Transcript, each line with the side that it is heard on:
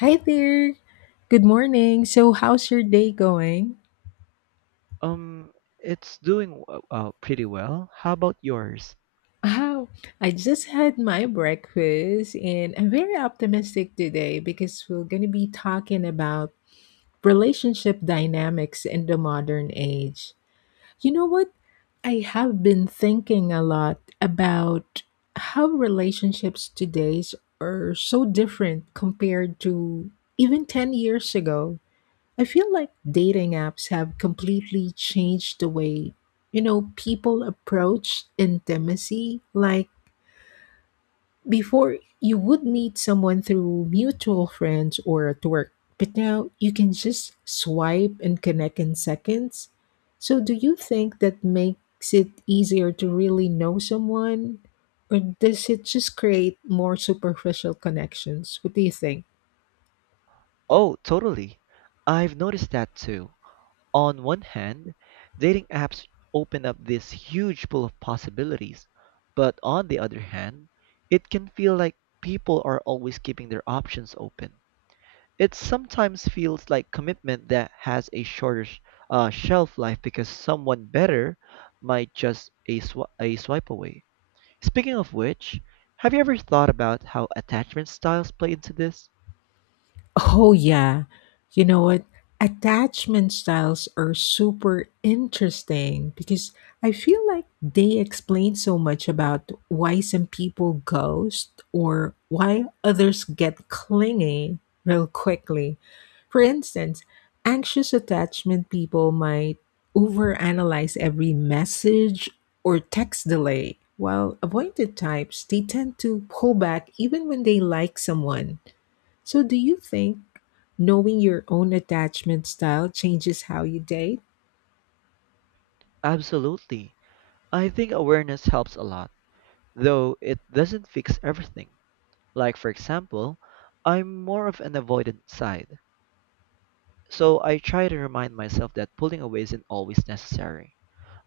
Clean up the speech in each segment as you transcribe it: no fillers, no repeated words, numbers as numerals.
left: Hi there. Good morning. So, how's your day going?
right: Um, it's doing pretty well. How about yours?
left: Oh, I just had my breakfast and I'm very optimistic today because we're going to be talking about relationship dynamics in the modern age. You know what? I have been thinking a lot about how relationships today are so different compared to even 10 years ago. I feel like dating apps have completely changed the way, people approach intimacy. Like before, you would meet someone through mutual friends or at work, but now you can just swipe and connect in seconds. So, do you think that makes it easier to really know someone? Or does it just create more superficial connections? What do you think?
right: Oh, totally. I've noticed that too. On one hand, dating apps open up this huge pool of possibilities, but on the other hand, it can feel like people are always keeping their options open. It sometimes feels like commitment that has a shorter shelf life because someone better might just a swipe away. Speaking of which, have you ever thought about how attachment styles play into this?
left: Oh, yeah. You know what? Attachment styles are super interesting because I feel like they explain so much about why some people ghost or why others get clingy real quickly. For instance, anxious attachment people might overanalyze every message or text delay, while avoidant types, they tend to pull back even when they like someone. So, do you think knowing your own attachment style changes how you date?
right: Absolutely. I think awareness helps a lot, though it doesn't fix everything. Like, for example, I'm more of an avoidant side, so I try to remind myself that pulling away isn't always necessary.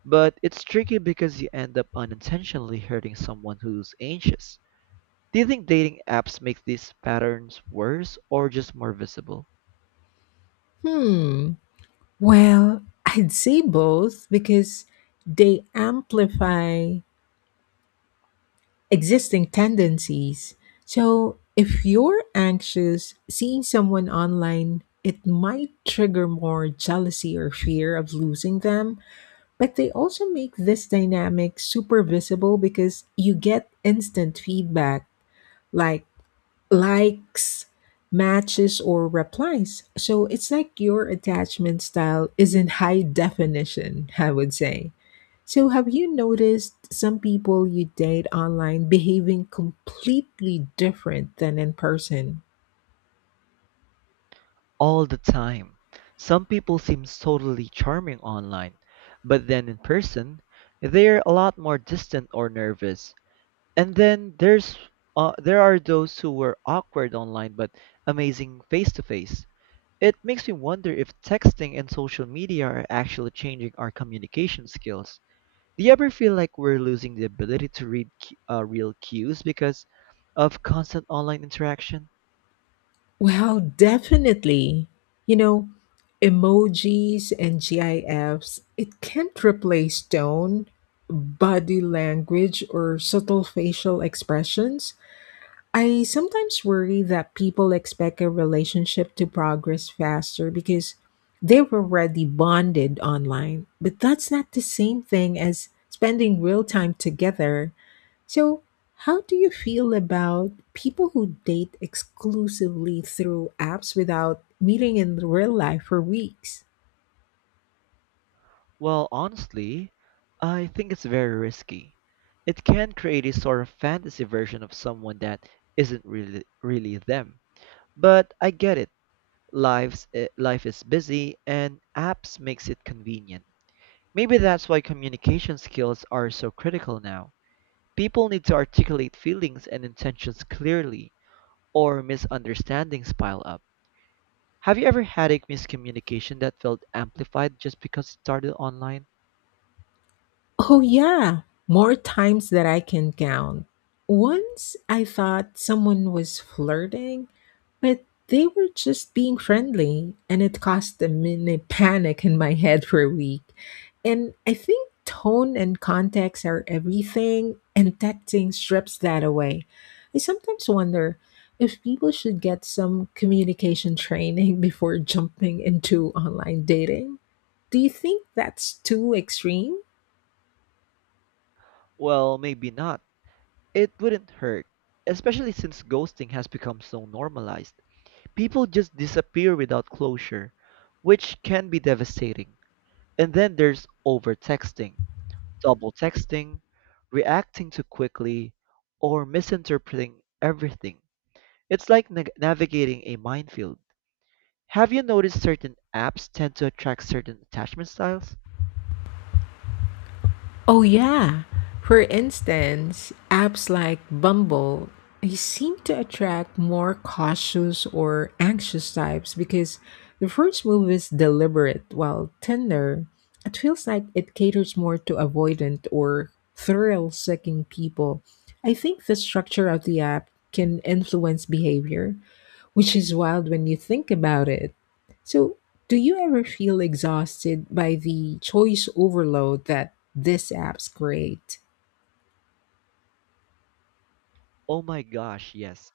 right: But it's tricky because you end up unintentionally hurting someone who's anxious. Do you think dating apps make these patterns worse or just more visible?
left: Hmm. Well, I'd say both because they amplify existing tendencies. So, if you're anxious, seeing someone online, it might trigger more jealousy or fear of losing them, but they also make this dynamic super visible because you get instant feedback like likes, matches, or replies. So it's like your attachment style is in high definition, I would say. So have you noticed some people you date online behaving completely different than in person?
right: All the time. Some people seem totally charming online, but then in person, they're a lot more distant or nervous. And then there's there are those who were awkward online but amazing face to face. It makes me wonder if texting and social media are actually changing our communication skills. Do you ever feel like we're losing the ability to read real cues because of constant online interaction?
left: Well, definitely. You know, emojis and GIFs, it can't replace tone, body language, or subtle facial expressions. I sometimes worry that people expect a relationship to progress faster because they were already bonded online, but that's not the same thing as spending real time together. So, how do you feel about people who date exclusively through apps without meeting in real life for weeks?
right: Well, honestly, I think it's very risky. It can create a sort of fantasy version of someone that isn't really them. But I get it. Life is busy and apps makes it convenient. Maybe that's why communication skills are so critical now. People need to articulate feelings and intentions clearly or misunderstandings pile up. Have you ever had a miscommunication that felt amplified just because it started online?
left: Oh, yeah, more times that I can count. Once I thought someone was flirting, but they were just being friendly, and it caused a mini panic in my head for a week. And I think tone and context are everything, and texting strips that away. I sometimes wonder if people should get some communication training before jumping into online dating. Do you think that's too extreme?
right: Well, maybe not. It wouldn't hurt, especially since ghosting has become so normalized. People just disappear without closure, which can be devastating. And then there's over texting, double texting, reacting too quickly, or misinterpreting everything. It's like nag navigating a minefield. Have you noticed certain apps tend to attract certain attachment styles?
left: Oh, yeah. For instance, apps like Bumble, they seem to attract more cautious or anxious types because the first move is deliberate, while Tinder, it feels like it caters more to avoidant or thrill seeking people. I think the structure of the app can influence behavior, which is wild when you think about it. So, do you ever feel exhausted by the choice overload that these apps create?
right: Oh my gosh, yes.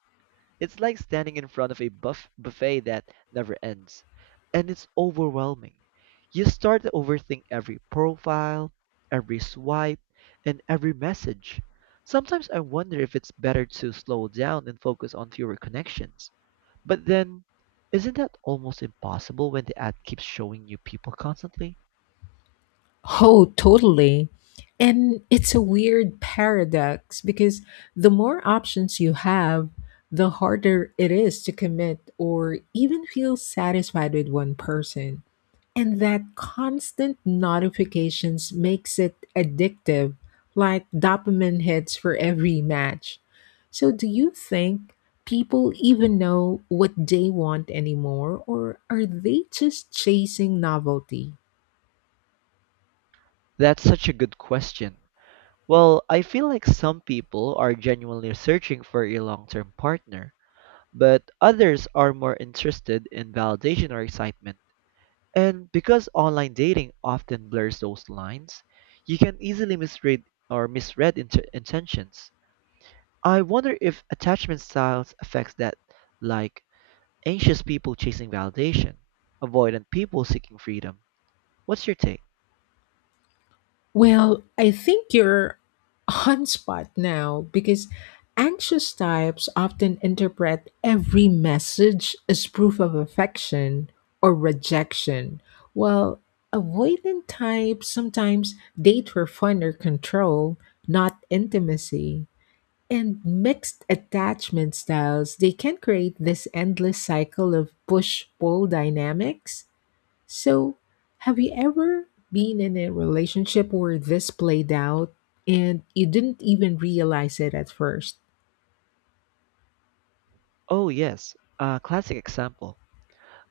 right: It's like standing in front of a buffet that never ends. And it's overwhelming. You start to overthink every profile, every swipe, and every message. Sometimes I wonder if it's better to slow down and focus on fewer connections. But then, isn't that almost impossible when the ad keeps showing you people constantly?
left: Oh, totally. And it's a weird paradox because the more options you have, the harder it is to commit or even feel satisfied with one person. And that constant notifications makes it addictive, like dopamine hits for every match. So, do you think people even know what they want anymore, or are they just chasing novelty?
right: That's such a good question. Well, I feel like some people are genuinely searching for a long term partner, but others are more interested in validation or excitement. And because online dating often blurs those lines, you can easily misread or misread int- intentions. I wonder if attachment styles affects that, like anxious people chasing validation, avoidant people seeking freedom. What's your take?
left: Well, I think you're on spot now because anxious types often interpret every message as proof of affection or rejection, while avoidant types sometimes date for fun or control, not intimacy. And mixed attachment styles, they can create this endless cycle of push pull dynamics. So, have you ever been in a relationship where this played out and you didn't even realize it at first?
right: Oh yes, a classic example.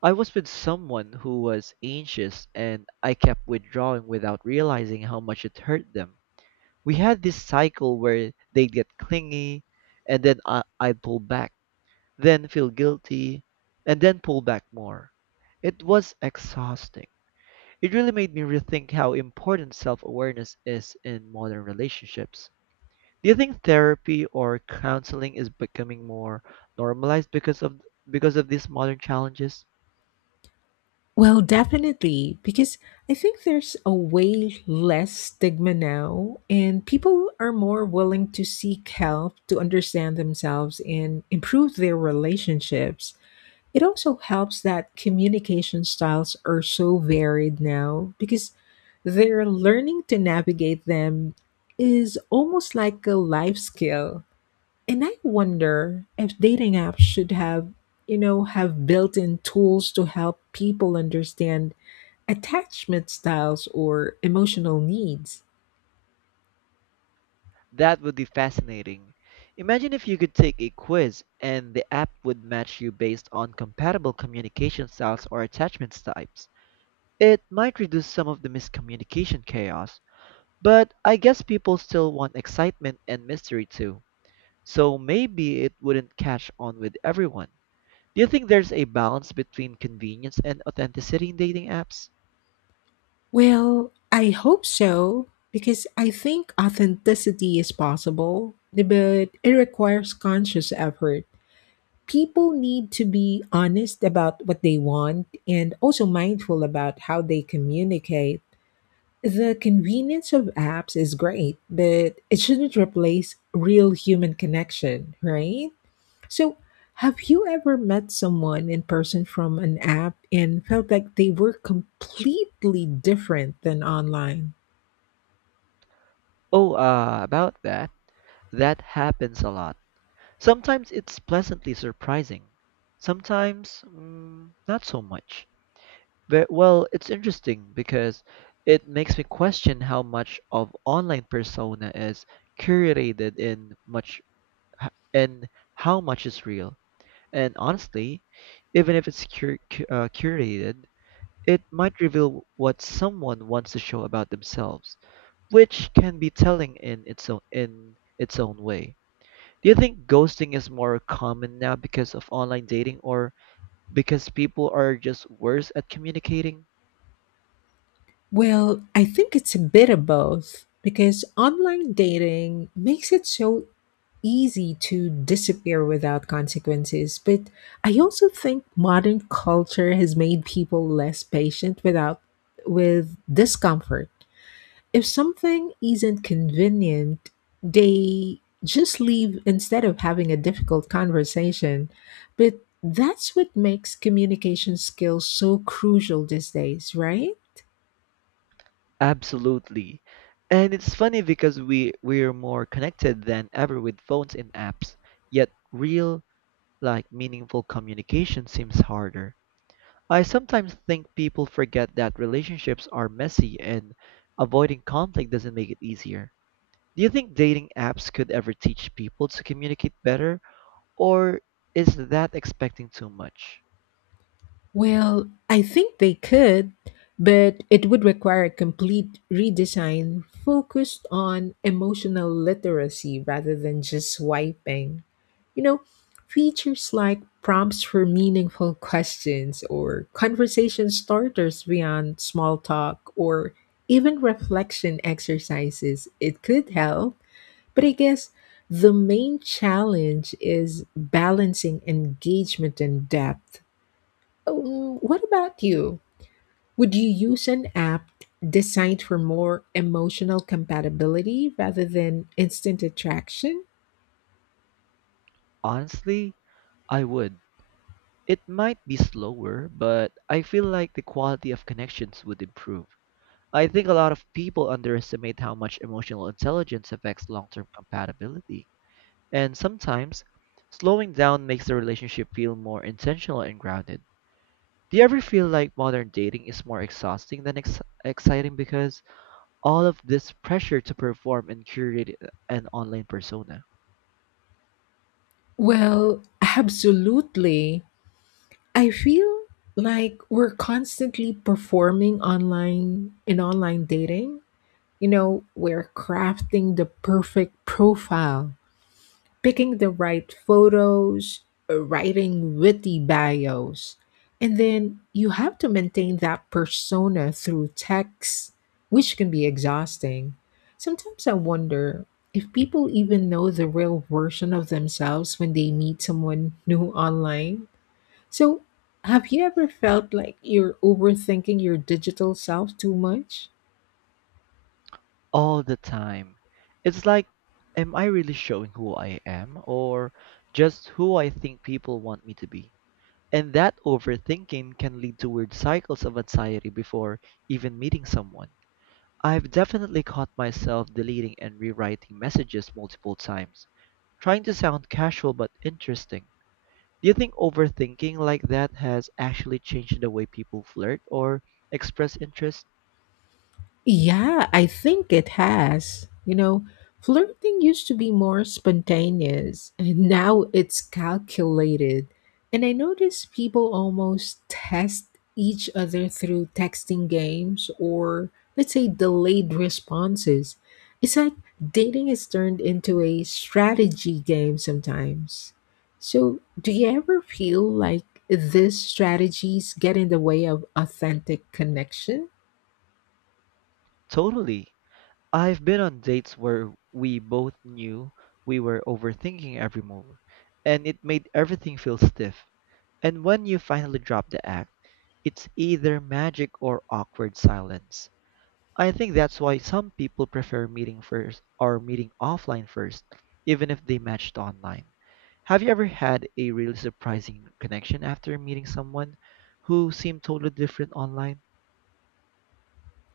right: I was with someone who was anxious and I kept withdrawing without realizing how much it hurt them. We had this cycle where they'd get clingy and then I'd pull back, then feel guilty, and then pull back more. It was exhausting. It really made me rethink how important self awareness is in modern relationships. Do you think therapy or counseling is becoming more normalized because of these modern challenges?
left: Well, definitely, because I think there's a way less stigma now, and people are more willing to seek help to understand themselves and improve their relationships. It also helps that communication styles are so varied now because their learning to navigate them is almost like a life skill. And I wonder if dating apps should have, have built-in tools to help people understand attachment styles or emotional needs.
right: That would be fascinating. Imagine if you could take a quiz and the app would match you based on compatible communication styles or attachment types. It might reduce some of the miscommunication chaos, but I guess people still want excitement and mystery too. So maybe it wouldn't catch on with everyone. Do you think there's a balance between convenience and authenticity in dating apps?
left: Well, I hope so because I think authenticity is possible, but it requires conscious effort. People need to be honest about what they want and also mindful about how they communicate. The convenience of apps is great, but it shouldn't replace real human connection, right? So, have you ever met someone in person from an app and felt like they were completely different than online?
right: Oh, about that. That happens a lot. Sometimes it's pleasantly surprising. Sometimes, not so much. But, well, it's interesting because it makes me question how much of online persona is curated and much and how much is real. And honestly, even if it's curated, it might reveal what someone wants to show about themselves, which can be telling in its own way. Do you think ghosting is more common now because of online dating or because people are just worse at communicating?
left: Well, I think it's a bit of both because online dating makes it so easy to disappear without consequences. But I also think modern culture has made people less patient without with discomfort. If something isn't convenient, they just leave instead of having a difficult conversation. But that's what makes communication skills so crucial these days, right?
right: Absolutely. And it's funny because we're more connected than ever with phones and apps, yet real like meaningful communication seems harder. I sometimes think people forget that relationships are messy and avoiding conflict doesn't make it easier. Do you think dating apps could ever teach people to communicate better? Or is that expecting too much?
left: Well, I think they could, but it would require a complete redesign focused on emotional literacy rather than just swiping. You know, features like prompts for meaningful questions or conversation starters beyond small talk or even reflection exercises, it could help. But I guess the main challenge is balancing engagement and depth. What about you? Would you use an app designed for more emotional compatibility rather than instant attraction?
right: Honestly, I would. It might be slower, but I feel like the quality of connections would improve. I think a lot of people underestimate how much emotional intelligence affects long term compatibility. And sometimes, slowing down makes the relationship feel more intentional and grounded. Do you ever feel like modern dating is more exhausting than exciting because all of this pressure to perform and curate an online persona?
left: Well, absolutely. I feel like we're constantly performing online in online dating. You know, we're crafting the perfect profile, picking the right photos, writing witty bios, and then you have to maintain that persona through text, which can be exhausting. Sometimes I wonder if people even know the real version of themselves when they meet someone new online. So, have you ever felt like you're overthinking your digital self too much?
right: All the time. It's like, am I really showing who I am or just who I think people want me to be? And that overthinking can lead to weird cycles of anxiety before even meeting someone. I've definitely caught myself deleting and rewriting messages multiple times, trying to sound casual but interesting. Do you think overthinking like that has actually changed the way people flirt or express interest?
left: Yeah, I think it has. You know, flirting used to be more spontaneous, and now it's calculated. And I notice people almost test each other through texting games or, let's say, delayed responses. It's like dating is turned into a strategy game sometimes. So, do you ever feel like these strategies get in the way of authentic connection?
right: Totally. I've been on dates where we both knew we were overthinking every move, and it made everything feel stiff. And when you finally drop the act, it's either magic or awkward silence. I think that's why some people prefer meeting first or meeting offline first, even if they matched online. Have you ever had a really surprising connection after meeting someone who seemed totally different online?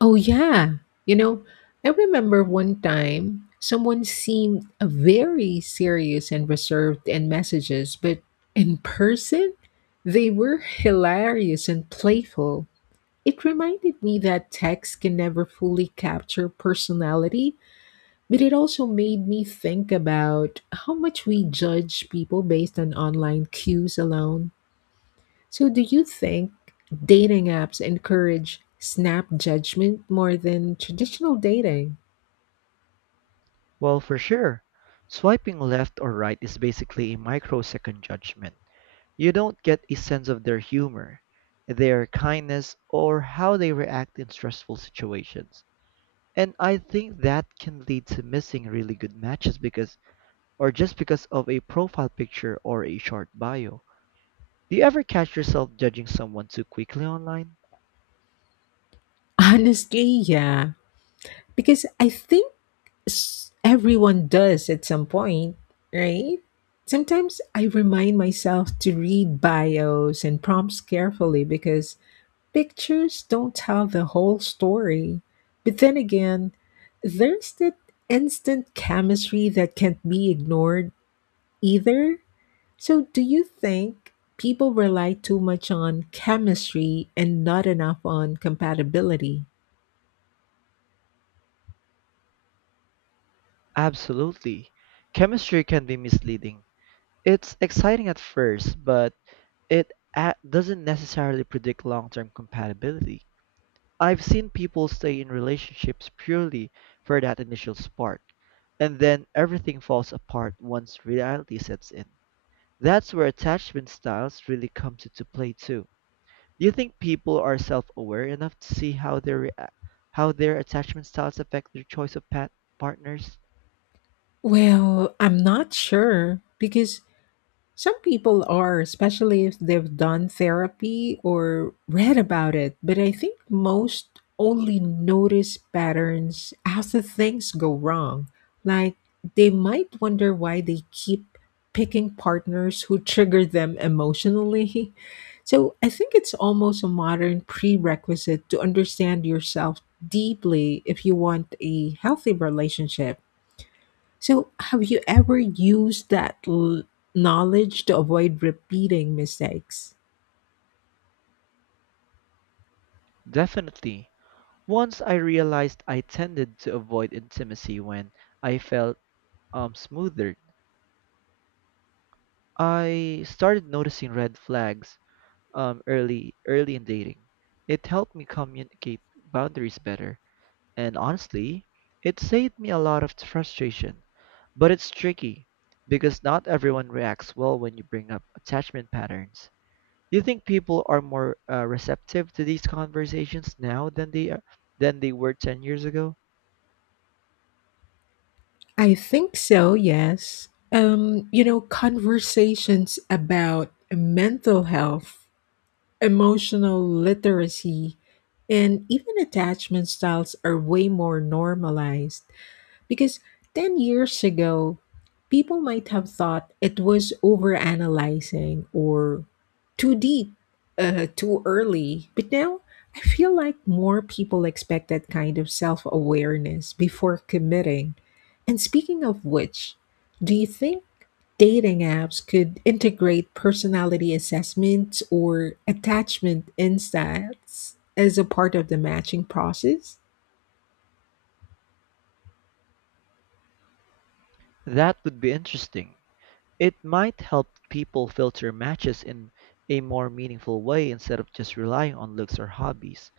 left: Oh, yeah. You know, I remember one time someone seemed very serious and reserved in messages, but in person, they were hilarious and playful. It reminded me that text can never fully capture personality, but it also made me think about how much we judge people based on online cues alone. So, do you think dating apps encourage snap judgment more than traditional dating?
right: Well, for sure. Swiping left or right is basically a microsecond judgment. You don't get a sense of their humor, their kindness, or how they react in stressful situations. And I think that can lead to missing really good matches or just because of a profile picture or a short bio. Do you ever catch yourself judging someone too quickly online?
left: Honestly, yeah. Because I think everyone does at some point, right? Sometimes I remind myself to read bios and prompts carefully because pictures don't tell the whole story. But then again, there's that instant chemistry that can't be ignored either. So, do you think people rely too much on chemistry and not enough on compatibility?
right: Absolutely. Chemistry can be misleading. It's exciting at first, but it doesn't necessarily predict long-term compatibility. I've seen people stay in relationships purely for that initial spark, and then everything falls apart once reality sets in. That's where attachment styles really comes into play too. Do you think people are self-aware enough to see how their attachment styles affect their choice of partners?
left: Well, I'm not sure because some people are, especially if they've done therapy or read about it, but I think most only notice patterns after things go wrong. Like, they might wonder why they keep picking partners who trigger them emotionally. So I think it's almost a modern prerequisite to understand yourself deeply if you want a healthy relationship. So, have you ever used that knowledge to avoid repeating mistakes?
right: Definitely. Once I realized I tended to avoid intimacy when I felt smothered. I started noticing red flags early in dating. It helped me communicate boundaries better, and honestly, it saved me a lot of frustration. But it's tricky because not everyone reacts well when you bring up attachment patterns. Do you think people are more receptive to these conversations now than they are, than they were 10 years ago?
left: I think so, yes. You know, conversations about mental health, emotional literacy, and even attachment styles are way more normalized. Because 10 years ago, people might have thought it was overanalyzing or too deep, too early. But now, I feel like more people expect that kind of self awareness before committing. And speaking of which, do you think dating apps could integrate personality assessments or attachment insights as a part of the matching process?
right: That would be interesting. It might help people filter matches in a more meaningful way instead of just relying on looks or hobbies.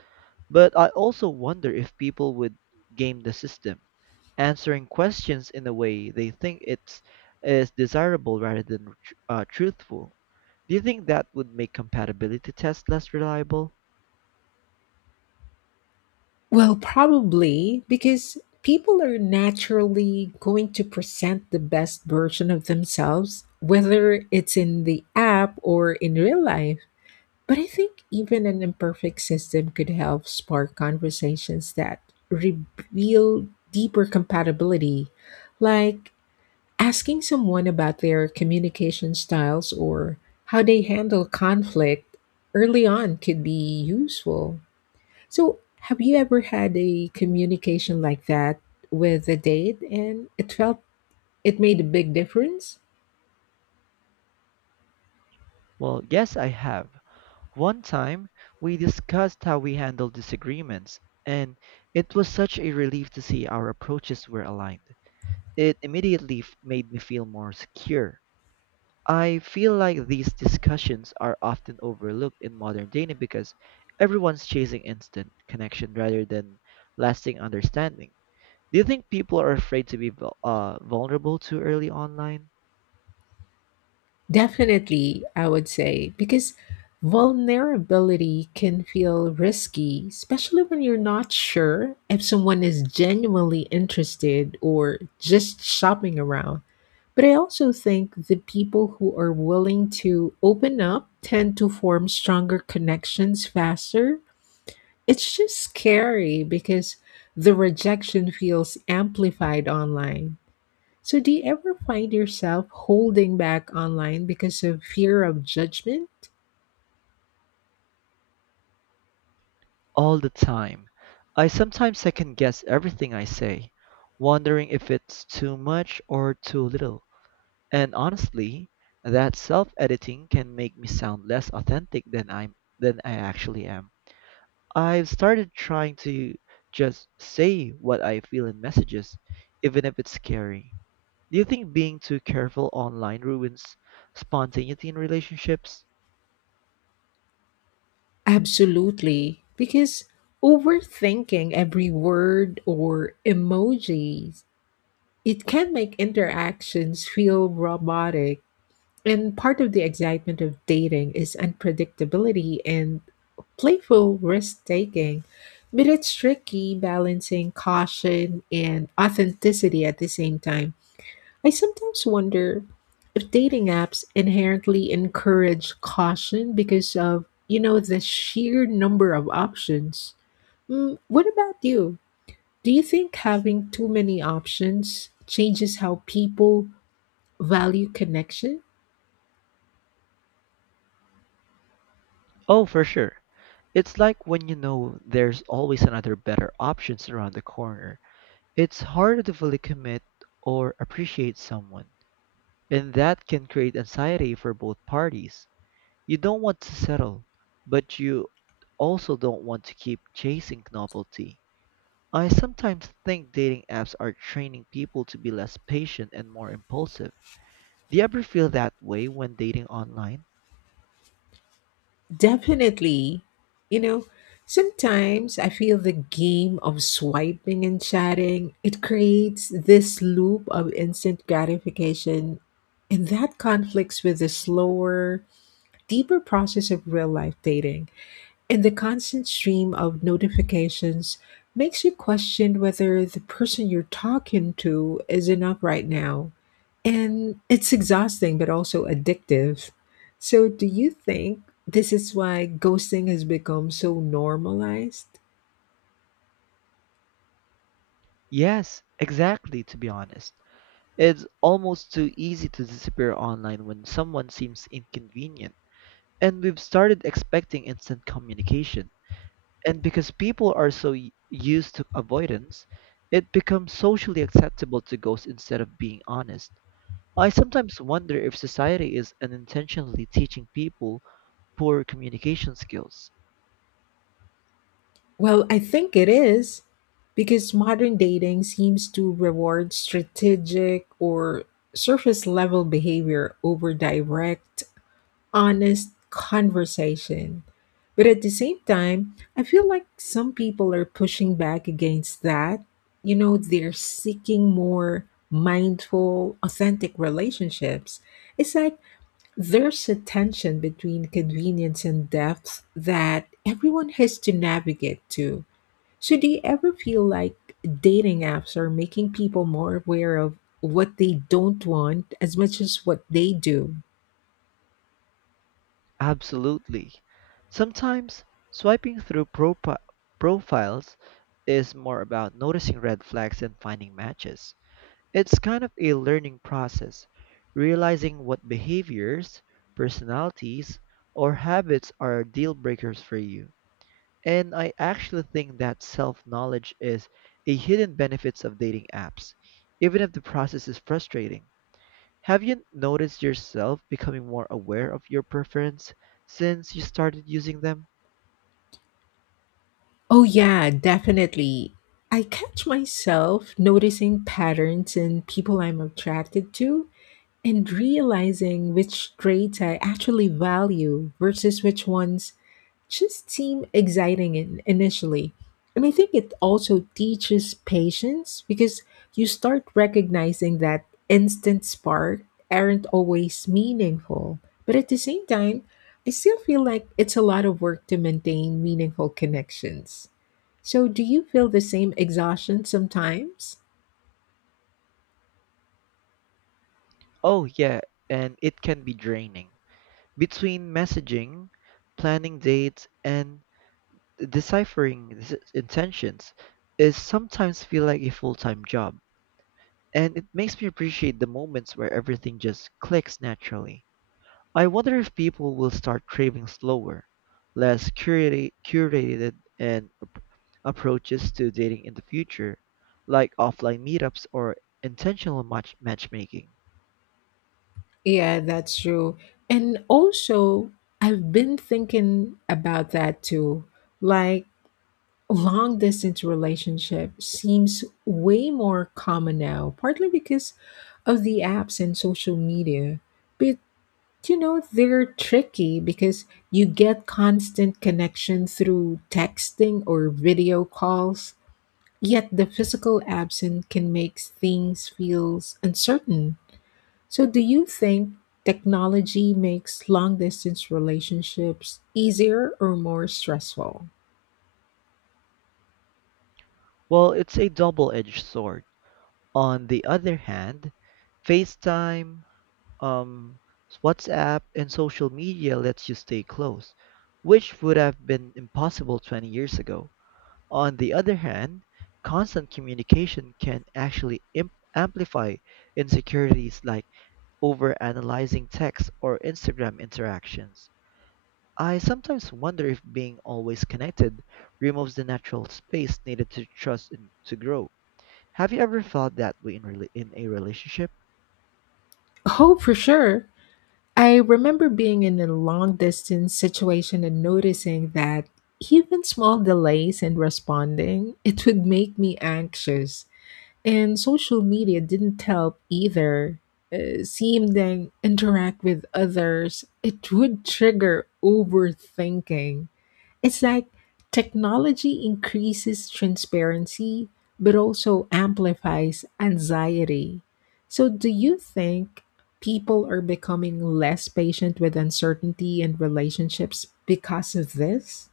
right: But I also wonder if people would game the system, answering questions in a way they think it's is desirable rather than truthful. Do you think that would make compatibility tests less reliable?
left: Well, probably because people are naturally going to present the best version of themselves, whether it's in the app or in real life. But I think even an imperfect system could help spark conversations that reveal deeper compatibility, like asking someone about their communication styles or how they handle conflict early on could be useful. So, have you ever had a communication like that with a date and it felt it made a big difference?
right: Well, yes, I have. One time, we discussed how we handle disagreements, and it was such a relief to see our approaches were aligned. It immediately made me feel more secure. I feel like these discussions are often overlooked in modern dating because everyone's chasing instant connection rather than lasting understanding. Do you think people are afraid to be vulnerable too early online?
left: Definitely, I would say, because vulnerability can feel risky, especially when you're not sure if someone is genuinely interested or just shopping around. But I also think the people who are willing to open up tend to form stronger connections faster. It's just scary because the rejection feels amplified online. So, do you ever find yourself holding back online because of fear of judgment?
right: All the time. I sometimes second guess everything I say, wondering if it's too much or too little. And honestly, that self editing can make me sound less authentic than I actually am. I've started trying to just say what I feel in messages, even if it's scary. Do you think being too careful online ruins spontaneity in relationships?
left: Absolutely. Because overthinking every word or emoji, it can make interactions feel robotic. And part of the excitement of dating is unpredictability and playful risk taking. But it's tricky balancing caution and authenticity at the same time. I sometimes wonder if dating apps inherently encourage caution because of, the sheer number of options. Mm, what about you? Do you think having too many options changes how people value connection?
right: Oh, for sure. It's like when you know there's always another better options around the corner. It's harder to fully commit or appreciate someone, and that can create anxiety for both parties. You don't want to settle, but you also don't want to keep chasing novelty. I sometimes think dating apps are training people to be less patient and more impulsive. Do you ever feel that way when dating online?
left: Definitely. You know, sometimes I feel the game of swiping and chatting, it creates this loop of instant gratification, and that conflicts with the slower, deeper process of real life dating. And the constant stream of notifications makes you question whether the person you're talking to is enough right now. And it's exhausting, but also addictive. So, do you think this is why ghosting has become so normalized?
right: Yes, exactly, to be honest. It's almost too easy to disappear online when someone seems inconvenient. And we've started expecting instant communication. And because people are so used to avoidance, it becomes socially acceptable to ghost instead of being honest. I sometimes wonder if society is unintentionally teaching people poor communication skills.
left: Well, I think it is because modern dating seems to reward strategic or surface level behavior over direct honest conversation. But at the same time, I feel like some people are pushing back against that. You know, they're seeking more mindful, authentic relationships. It's like there's a tension between convenience and depth that everyone has to navigate to. So, do you ever feel like dating apps are making people more aware of what they don't want as much as what they do?
right: Absolutely. Sometimes swiping through profiles is more about noticing red flags and finding matches. It's kind of a learning process, realizing what behaviors, personalities, or habits are deal breakers for you. And I actually think that self-knowledge is a hidden benefits of dating apps, even if the process is frustrating. Have you noticed yourself becoming more aware of your preference since you started using them?
left: Oh, yeah, definitely. I catch myself noticing patterns in people I'm attracted to and realizing which traits I actually value versus which ones just seem exciting in, initially. And I think it also teaches patience because you start recognizing that instant spark aren't always meaningful. But at the same time, I still feel like it's a lot of work to maintain meaningful connections. So, do you feel the same exhaustion sometimes?
right: Oh, yeah, and it can be draining. Between messaging, planning dates, and deciphering intentions is sometimes feel like a full-time job. And it makes me appreciate the moments where everything just clicks naturally. I wonder if people will start craving slower, less curated and approaches to dating in the future, like offline meetups or intentional matchmaking.
left: Yeah, that's true. And also, I've been thinking about that too. Like, long distance relationship seems way more common now, partly because of the apps and social media. But you know, they're tricky because you get constant connection through texting or video calls, yet the physical absence can make things feels uncertain. So do you think technology makes long distance relationships easier or more stressful?
right: Well, it's a double-edged sword. On the other hand, FaceTime, um, WhatsApp, and social media lets you stay close, which would have been impossible 20 years ago. On the other hand, constant communication can actually amplify insecurities like overanalyzing text or Instagram interactions. I sometimes wonder if being always connected removes the natural space needed to trust and to grow. Have you ever felt that way in a relationship?
left: Oh, for sure. I remember being in a long distance situation and noticing that even small delays in responding, it would make me anxious. And social media didn't help either. Seeing them interact with others, it would trigger overthinking. It's like technology increases transparency, but also amplifies anxiety. So, do you think people are becoming less patient with uncertainty in relationships because of this?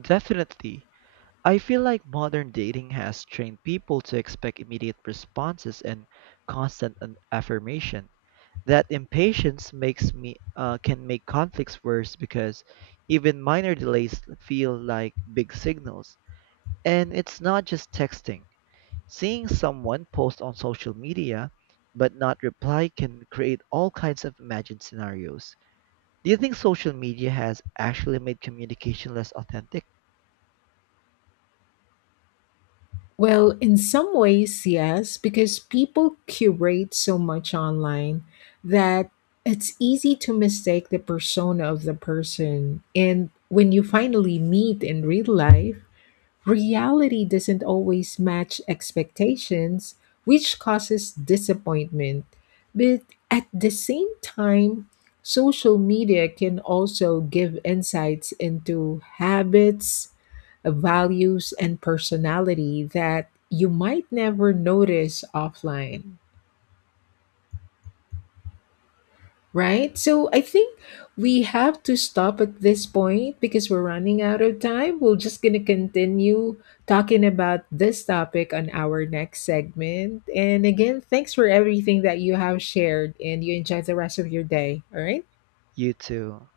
right: Definitely. I feel like modern dating has trained people to expect immediate responses and constant affirmation. That impatience makes me can make conflicts worse because even minor delays feel like big signals. And it's not just texting. Seeing someone post on social media but not reply can create all kinds of imagined scenarios. Do you think social media has actually made communication less authentic?
left: Well, in some ways, yes, because people curate so much online that it's easy to mistake the persona of the person. And when you finally meet in real life, reality doesn't always match expectations, which causes disappointment. But at the same time, social media can also give insights into habits, values, and personality that you might never notice offline. Right? So I think we have to stop at this point because we're running out of time. We're just going to continue talking about this topic on our next segment. And again, thanks for everything that you have shared and you enjoy the rest of your day. All right.
right: You too.